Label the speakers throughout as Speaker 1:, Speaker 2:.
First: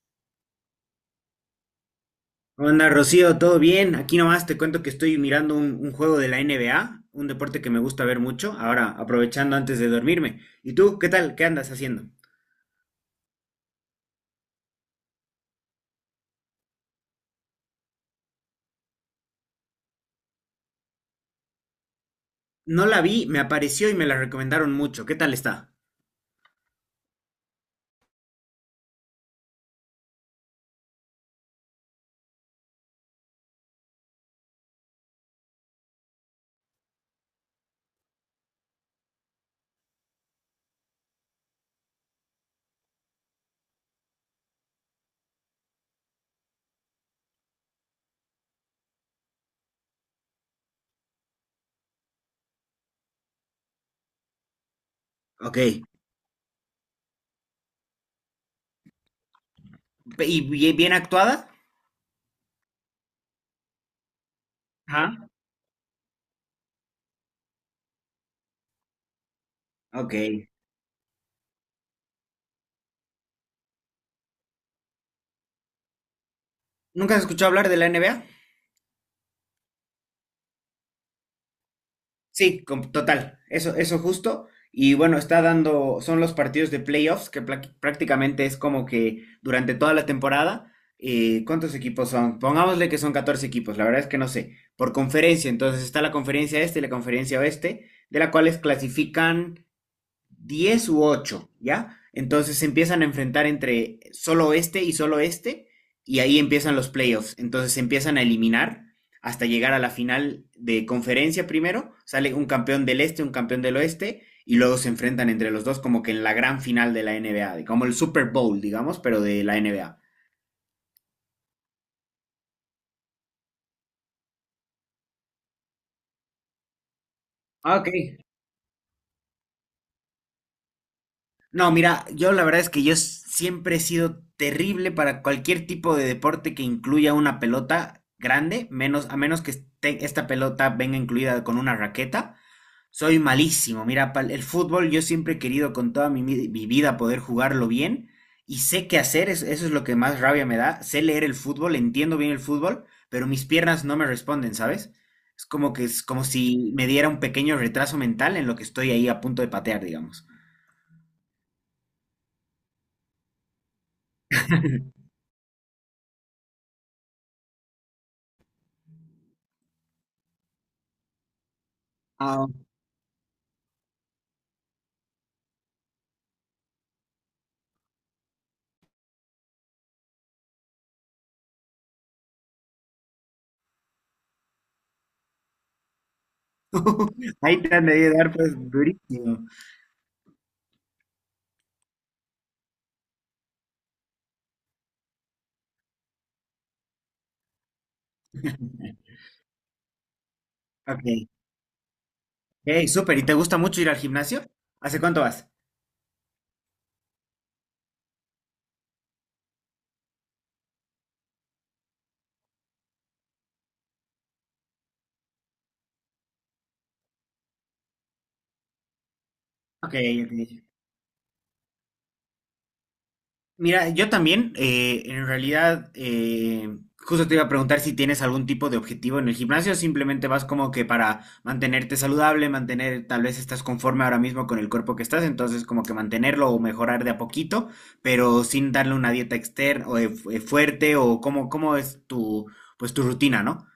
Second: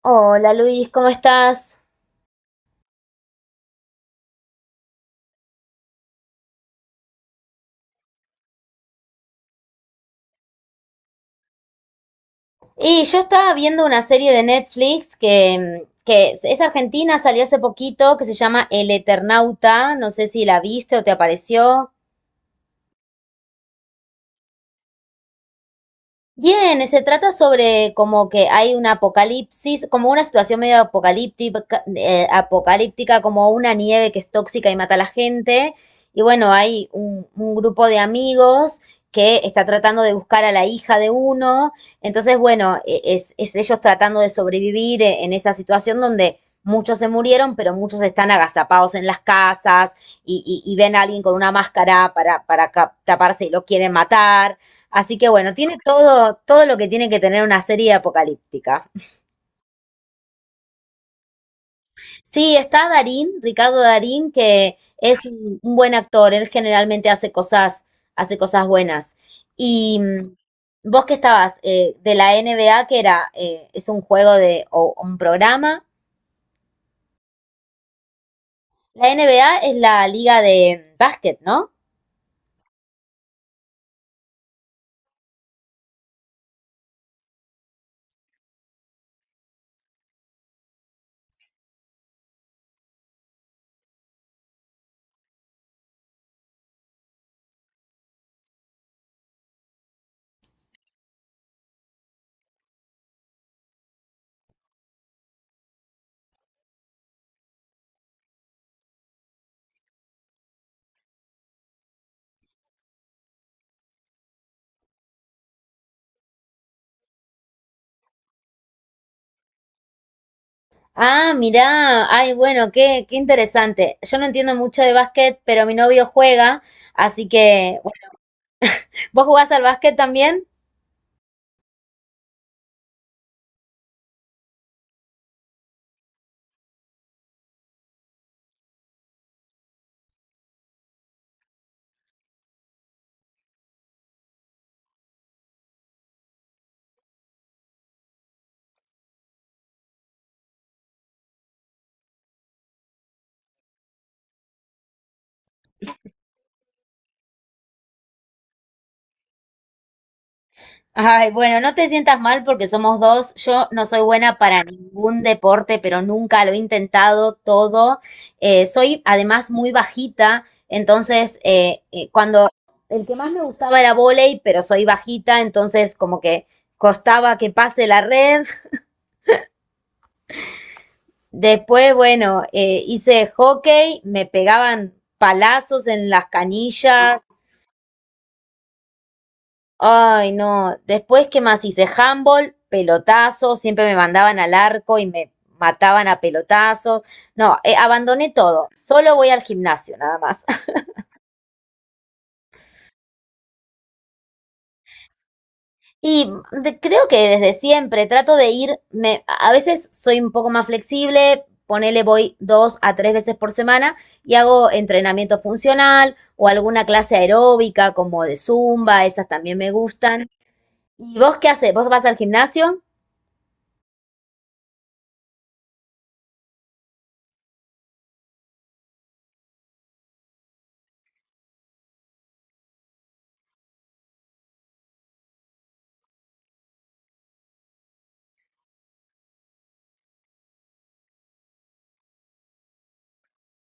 Speaker 1: Hola Luis, ¿cómo estás?
Speaker 2: Onda, Rocío, ¿todo bien? Aquí nomás te cuento que estoy mirando un juego de la NBA, un deporte que me gusta ver mucho, ahora aprovechando antes de dormirme. ¿Y tú, qué tal? ¿Qué andas haciendo?
Speaker 1: Y yo estaba viendo una serie de Netflix que es argentina, salió hace poquito, que se llama El Eternauta. No sé si la viste o te apareció.
Speaker 2: No la vi, me apareció y me la recomendaron mucho. ¿Qué tal está?
Speaker 1: Bien, se trata sobre como que hay un apocalipsis, como una situación medio apocalíptica, como una nieve que es tóxica y mata a la gente. Y bueno, hay un grupo de amigos que está tratando de buscar a la hija de uno. Entonces, bueno, e- es ellos tratando de sobrevivir en esa situación donde muchos se murieron, pero muchos están agazapados en las casas y ven a alguien con una máscara para taparse y lo quieren matar. Así que bueno,
Speaker 2: Ok.
Speaker 1: tiene todo, todo lo que tiene que tener una serie apocalíptica.
Speaker 2: ¿Y bien, bien actuada?
Speaker 1: Sí, está Darín, Ricardo Darín, que
Speaker 2: Ajá.
Speaker 1: es un buen actor, él generalmente hace hace cosas buenas. Y
Speaker 2: Ok.
Speaker 1: mm, vos que estabas. De la NBA, que es un juego de, o un programa.
Speaker 2: ¿Nunca has escuchado hablar de la NBA?
Speaker 1: La NBA es la liga de básquet, ¿no?
Speaker 2: Sí, total, eso justo. Y bueno, está dando, son los partidos de playoffs, que prácticamente es como que durante toda la temporada, ¿cuántos equipos son? Pongámosle que son 14 equipos, la verdad es que no sé, por conferencia, entonces está la conferencia este y la conferencia oeste, de la cuales clasifican 10 u 8, ¿ya? Entonces se empiezan a enfrentar entre solo este, y ahí empiezan los playoffs. Entonces se empiezan a eliminar hasta llegar a la final de conferencia primero. Sale un campeón del este, un campeón del oeste, y luego se enfrentan entre los dos como que en la gran final de la NBA, como el Super Bowl, digamos, pero de la NBA.
Speaker 1: Ah, mirá, ay, bueno, qué, qué interesante. Yo no entiendo mucho de básquet, pero mi novio juega, así
Speaker 2: Ah,
Speaker 1: que,
Speaker 2: ok.
Speaker 1: bueno, ¿vos jugás al básquet también?
Speaker 2: No, mira, yo la verdad es que yo siempre he sido terrible para cualquier tipo de deporte que incluya una pelota grande, menos, a menos que esta pelota venga incluida con una raqueta. Soy malísimo. Mira, el fútbol yo siempre he querido con toda mi vida poder jugarlo bien y sé qué hacer, eso es lo que más rabia me da. Sé leer el fútbol, entiendo bien el fútbol, pero mis piernas no me responden, ¿sabes? Es como que es como si me diera un pequeño retraso mental en lo que estoy ahí a punto de patear, digamos.
Speaker 1: Ay, bueno, no te sientas mal porque somos dos. Yo no soy buena para ningún deporte, pero nunca lo he intentado todo. Soy además muy bajita, entonces cuando el que más me gustaba era vóley, pero soy bajita, entonces como que costaba que pase la red. Después, bueno, hice hockey, me pegaban palazos en las canillas.
Speaker 2: Ahí te han de dar pues durísimo.
Speaker 1: Ay, no. Después, ¿qué más hice? Handball, pelotazos, siempre me mandaban al arco y me mataban a pelotazos. No, abandoné todo. Solo voy al gimnasio, nada más.
Speaker 2: Ok, hey, súper. ¿Y te gusta mucho ir al gimnasio? ¿Hace cuánto vas?
Speaker 1: Creo que desde siempre trato de ir, me, a veces soy un poco más flexible, ponele voy dos a tres veces por semana y hago entrenamiento funcional o alguna clase aeróbica como de zumba, esas también me
Speaker 2: Ok,
Speaker 1: gustan.
Speaker 2: ok.
Speaker 1: ¿Y vos qué haces? ¿Vos vas al gimnasio?
Speaker 2: Mira, yo también, en realidad, justo te iba a preguntar si tienes algún tipo de objetivo en el gimnasio o simplemente vas como que para mantenerte saludable, mantener, tal vez estás conforme ahora mismo con el cuerpo que estás, entonces como que mantenerlo o mejorar de a poquito, pero sin darle una dieta externa o fuerte o cómo es pues tu rutina, ¿no?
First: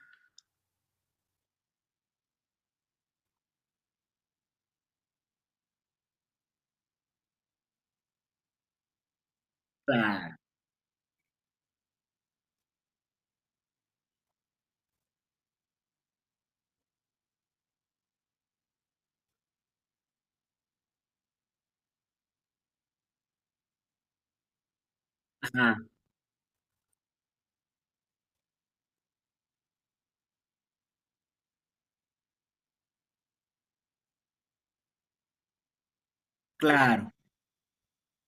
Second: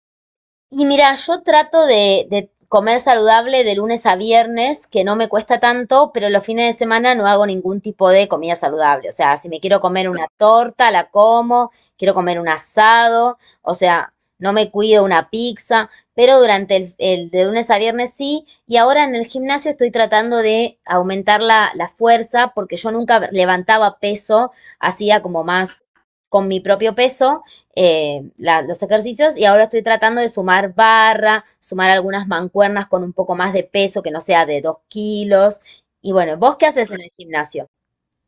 Speaker 1: Y mira, yo trato de comer saludable de lunes a viernes, que no me cuesta tanto, pero los fines de semana no hago ningún tipo de comida saludable. O sea, si me quiero comer una torta, la como, quiero comer un asado, o sea, no me cuido una pizza, pero durante el de lunes a viernes sí. Y ahora en el gimnasio estoy tratando de aumentar la fuerza, porque yo nunca levantaba peso, hacía como más
Speaker 2: Claro.
Speaker 1: con mi propio peso los ejercicios y ahora estoy tratando de sumar barra, sumar algunas mancuernas con un poco más de peso que no sea de dos kilos. Y bueno, ¿vos qué haces en el
Speaker 2: Claro.
Speaker 1: gimnasio?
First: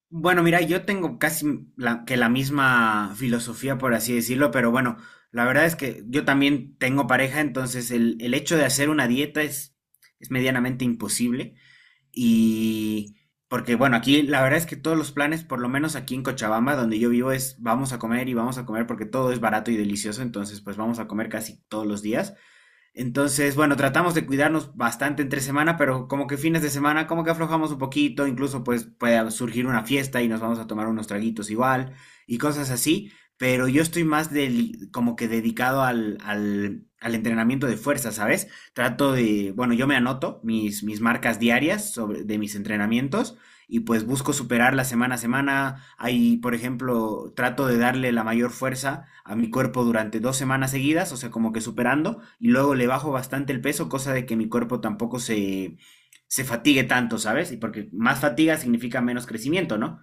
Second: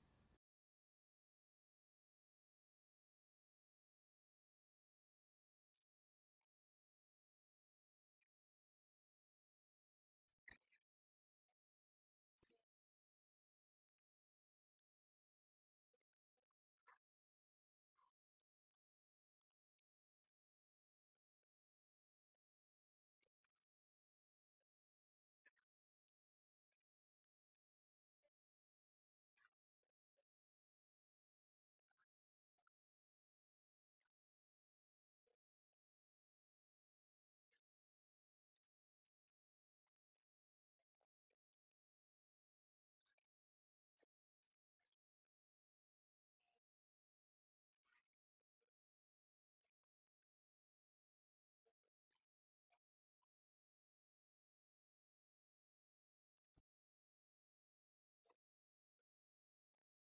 Speaker 2: Bueno, mira, yo tengo casi que la misma filosofía, por así decirlo, pero bueno, la verdad es que yo también tengo pareja, entonces el hecho de hacer una dieta es medianamente imposible. Y porque, bueno, aquí la verdad es que todos los planes, por lo menos aquí en Cochabamba, donde yo vivo, es vamos a comer y vamos a comer porque todo es barato y delicioso, entonces pues vamos a comer casi todos los días. Entonces, bueno, tratamos de cuidarnos bastante entre semana, pero como que fines de semana, como que aflojamos un poquito, incluso pues puede surgir una fiesta y nos vamos a tomar unos traguitos igual y cosas así, pero yo estoy más como que dedicado al entrenamiento de fuerza, ¿sabes? Trato de, bueno, yo me anoto mis marcas diarias de mis entrenamientos y pues busco superarla semana a semana. Ahí, por ejemplo, trato de darle la mayor fuerza a mi cuerpo durante 2 semanas seguidas, o sea, como que superando, y luego le bajo bastante el peso, cosa de que mi cuerpo tampoco se fatigue tanto, ¿sabes? Y porque más fatiga significa menos crecimiento, ¿no?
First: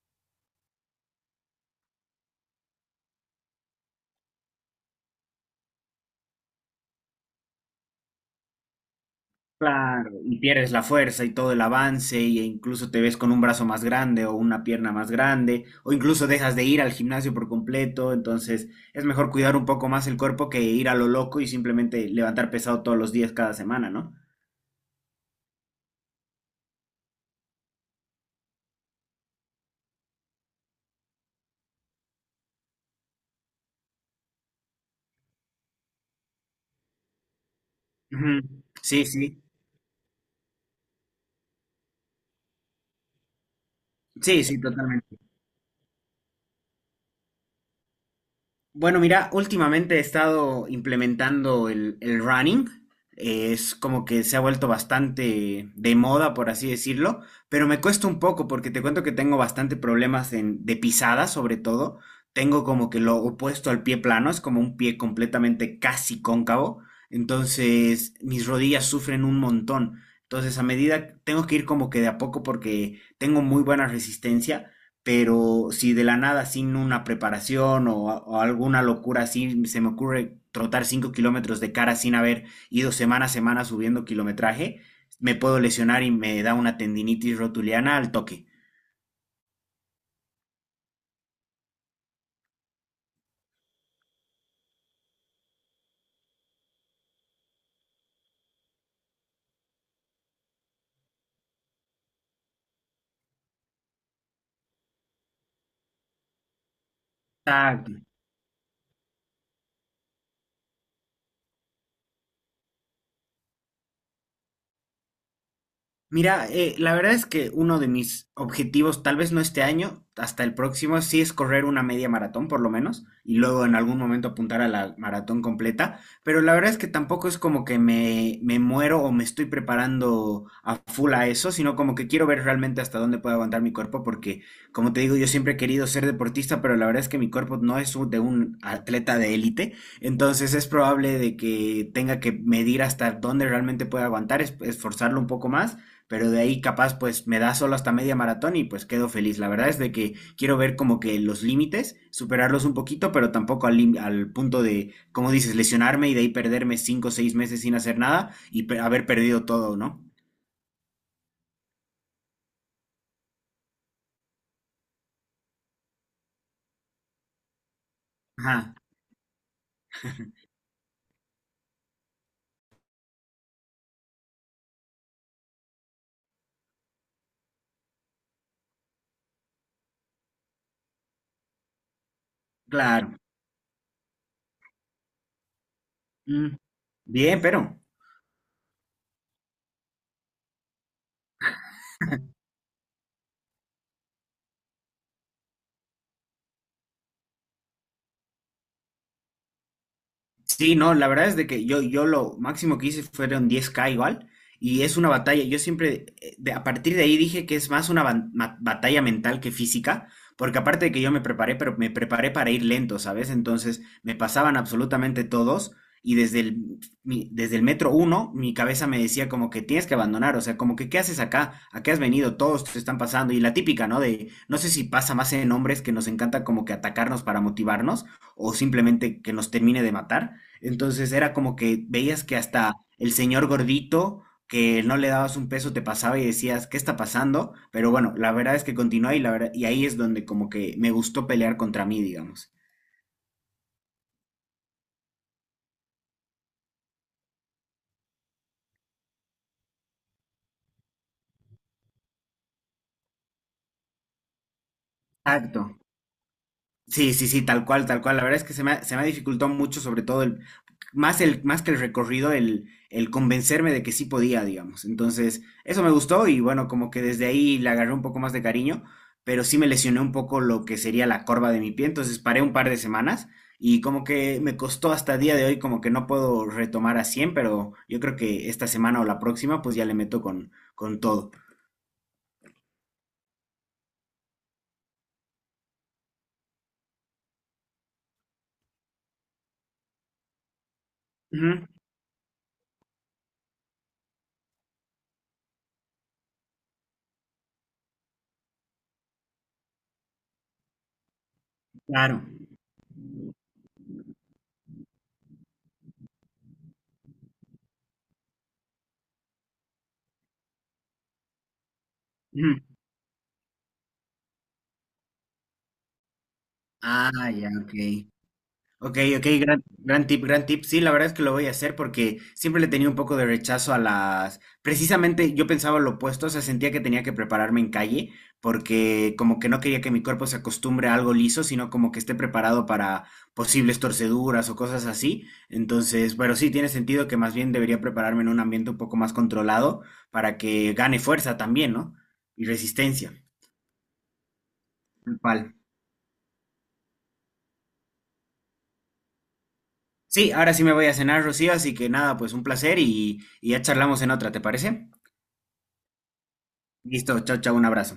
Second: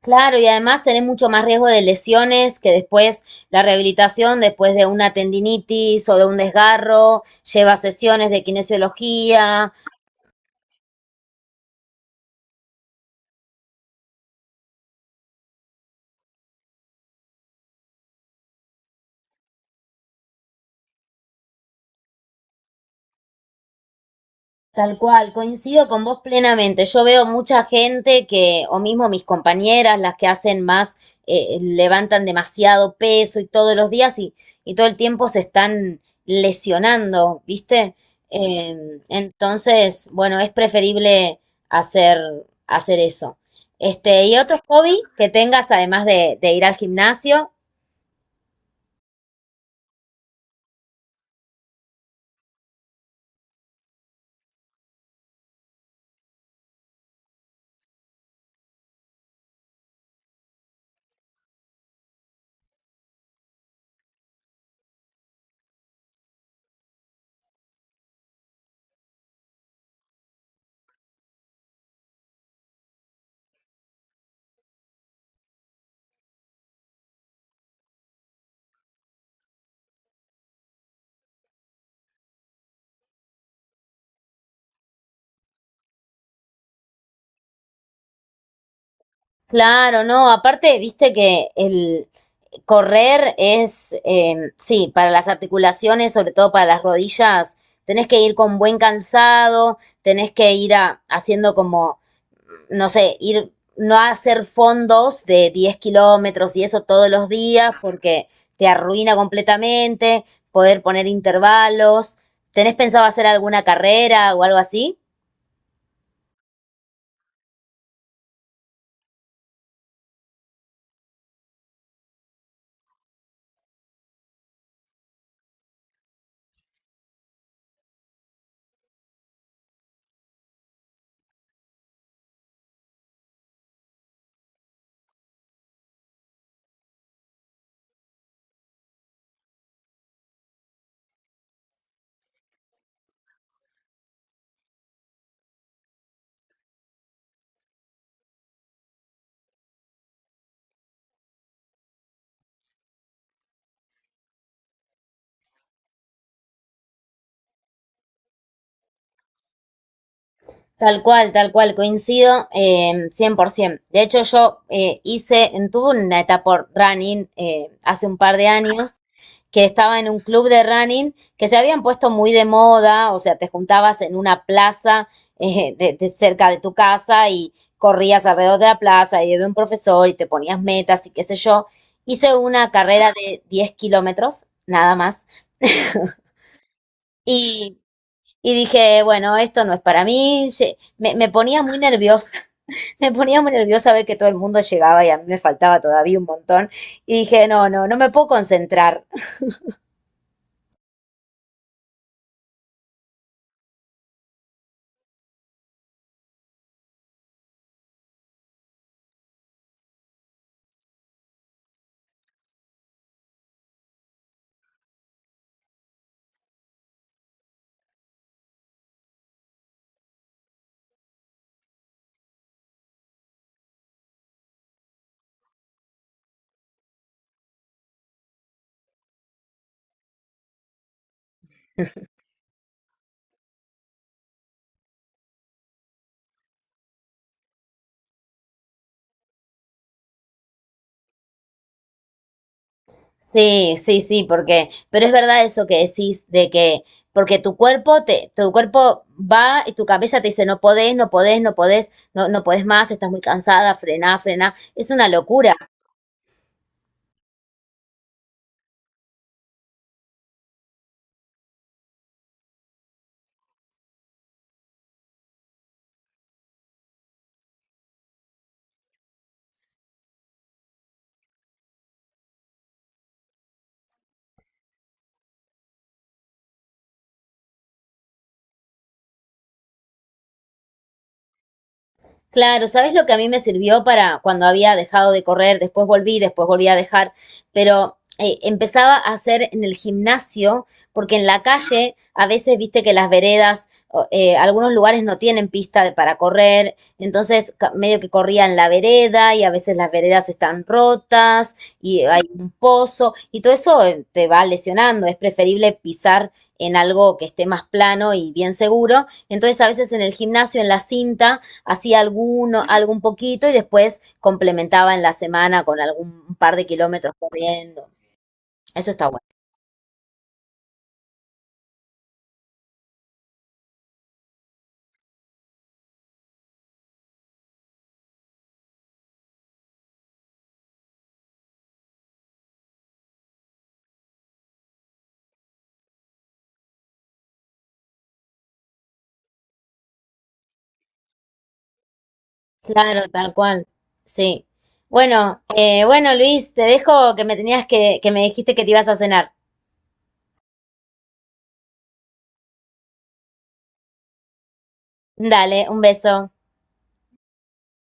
Speaker 1: Claro, y además tenés mucho más riesgo de lesiones que después la rehabilitación, después de una tendinitis o de un desgarro, lleva sesiones de kinesiología.
Speaker 2: Claro, y pierdes la fuerza y todo el avance, e incluso te ves con un brazo más grande o una pierna más grande, o incluso dejas de ir al gimnasio por completo, entonces es mejor cuidar un poco más el cuerpo que ir a lo loco y simplemente levantar pesado todos los días cada semana, ¿no?
Speaker 1: Tal cual, coincido con vos plenamente. Yo veo mucha gente que, o mismo mis compañeras, las que hacen más, levantan demasiado peso y todos los días y todo el tiempo se están lesionando, ¿viste?
Speaker 2: Ujú. Sí, sí,
Speaker 1: Entonces, bueno, es preferible hacer, hacer eso. Este, ¿y
Speaker 2: sí,
Speaker 1: otro
Speaker 2: sí,
Speaker 1: hobby
Speaker 2: totalmente.
Speaker 1: que tengas además de ir al gimnasio?
Speaker 2: Bueno, mira, últimamente he estado implementando el running. Es como que se ha vuelto bastante de moda, por así decirlo, pero me cuesta un poco porque te cuento que tengo bastante problemas de pisada, sobre todo. Tengo como que lo opuesto al pie plano, es como un pie completamente casi cóncavo. Entonces, mis rodillas sufren un montón. Entonces, a medida tengo que ir como que de a poco porque tengo muy buena resistencia pero si de la nada, sin una preparación o alguna locura así, se me ocurre trotar 5 kilómetros de cara sin haber ido semana a semana subiendo kilometraje, me puedo lesionar y me da una tendinitis rotuliana al toque.
Speaker 1: Claro, no, aparte, viste que el correr es, sí, para las articulaciones, sobre todo para las rodillas, tenés que ir con buen calzado, tenés que ir haciendo como, no sé, ir, no hacer fondos de 10 kilómetros y eso todos los días
Speaker 2: Está
Speaker 1: porque te arruina completamente, poder poner intervalos. ¿Tenés pensado hacer alguna carrera o algo así?
Speaker 2: Mira, la verdad es que uno de mis objetivos, tal vez no este año, hasta el próximo, sí es correr una media maratón por lo menos, y luego en algún momento apuntar a la maratón completa, pero la verdad es que tampoco es como que me muero o me estoy preparando a full a eso, sino como que quiero ver realmente hasta dónde puedo aguantar mi cuerpo, porque como te digo, yo siempre he querido ser deportista, pero la verdad es que mi cuerpo no es de un atleta de élite, entonces es probable de que tenga que medir hasta dónde realmente pueda aguantar, esforzarlo un poco más pero de ahí capaz pues me da solo hasta media maratón y pues quedo feliz. La verdad es de que quiero ver como que los límites, superarlos un poquito, pero tampoco al punto de, como dices, lesionarme y de ahí perderme 5 o 6 meses sin hacer nada y haber perdido todo, ¿no?
Speaker 1: Tal cual, coincido 100%. De hecho, yo hice, tuve una etapa running hace un par de
Speaker 2: Ajá,
Speaker 1: años, que estaba en un club de running que se habían puesto muy de moda, o sea, te juntabas en una plaza de cerca de tu casa y corrías alrededor de la plaza y había un profesor y te ponías metas y qué sé yo. Hice una carrera
Speaker 2: claro.
Speaker 1: de 10 kilómetros, nada más,
Speaker 2: Mm. Bien, pero...
Speaker 1: y, y dije, bueno, esto no es para mí. Me, me ponía muy nerviosa me ponía muy nerviosa ver que todo el mundo llegaba y a mí me faltaba todavía un montón. Y dije, no, no, no me puedo concentrar.
Speaker 2: Sí, no, la verdad es de que yo lo máximo que hice fueron 10K igual, y es una batalla, yo siempre, a partir de ahí dije que es más una batalla mental que física, porque aparte de que yo me preparé, pero me preparé para ir lento, ¿sabes? Entonces me pasaban absolutamente todos, y desde el metro uno, mi cabeza me decía como que tienes que abandonar, o sea, como que ¿qué haces acá? ¿A qué has venido? Todos te están pasando, y la típica, ¿no? De, no sé si pasa más en hombres que nos encanta como que atacarnos para motivarnos, o simplemente que nos termine de matar, entonces era como que veías que hasta el señor gordito, que no le dabas un peso, te pasaba y decías, ¿qué está pasando? Pero bueno, la verdad es que continúa y, la verdad, y ahí es donde como que me gustó pelear contra mí, digamos.
Speaker 1: Sí, sí, sí, porque, pero es verdad eso que decís de que, porque tu cuerpo te, tu cuerpo va y tu cabeza te dice, no podés, no podés, no podés, no, no podés más, estás muy cansada, frená, frená. Es una locura.
Speaker 2: Exacto. Sí, sí, sí, tal cual, tal cual. La verdad es que se me ha dificultado mucho, sobre todo más que el recorrido, el convencerme de que sí podía, digamos. Entonces, eso me gustó y bueno, como que desde ahí le agarré un poco más de cariño, pero sí me lesioné un poco lo que sería la corva de mi pie, entonces paré un par de semanas y como que me costó hasta el día de hoy, como que no puedo retomar a 100, pero yo creo que esta semana o la próxima, pues ya le meto con todo.
Speaker 1: Claro, ¿sabes lo que a mí me sirvió para cuando había dejado de correr? Después volví a dejar, pero empezaba a hacer en el gimnasio, porque en la
Speaker 2: Ujú,
Speaker 1: calle a veces viste que las veredas, o, algunos lugares no tienen pista para correr, entonces medio que corría en la vereda y a veces las veredas están rotas y hay
Speaker 2: claro.
Speaker 1: un pozo y todo eso te va lesionando, es preferible pisar en algo que esté más plano y bien seguro, entonces a veces en el gimnasio, en la cinta, hacía
Speaker 2: Ujú.
Speaker 1: algún poquito y después complementaba en la semana con algún par de
Speaker 2: Ah,
Speaker 1: kilómetros
Speaker 2: ya, ok.
Speaker 1: corriendo. Eso
Speaker 2: Ok,
Speaker 1: está bueno.
Speaker 2: ok, gran tip, gran tip. Sí, la verdad es que lo voy a hacer porque siempre le tenía un poco de rechazo a las... Precisamente yo pensaba lo opuesto, o sea, sentía que tenía que prepararme en calle porque como que no quería que mi cuerpo se acostumbre a algo liso, sino como que esté preparado para posibles torceduras o cosas así. Entonces, pero sí, tiene sentido que más bien debería prepararme en un ambiente un poco más controlado para que gane fuerza también, ¿no? Y
Speaker 1: Claro,
Speaker 2: resistencia.
Speaker 1: tal cual. Sí.
Speaker 2: Tal
Speaker 1: Bueno,
Speaker 2: cual.
Speaker 1: bueno, Luis, te dejo que me tenías que me dijiste que te ibas a cenar.
Speaker 2: Sí, ahora sí me voy a cenar, Rocío, así que nada, pues un placer y ya charlamos en otra, ¿te parece?
Speaker 1: Dale, un beso.
Speaker 2: Listo, chao, chao, un abrazo.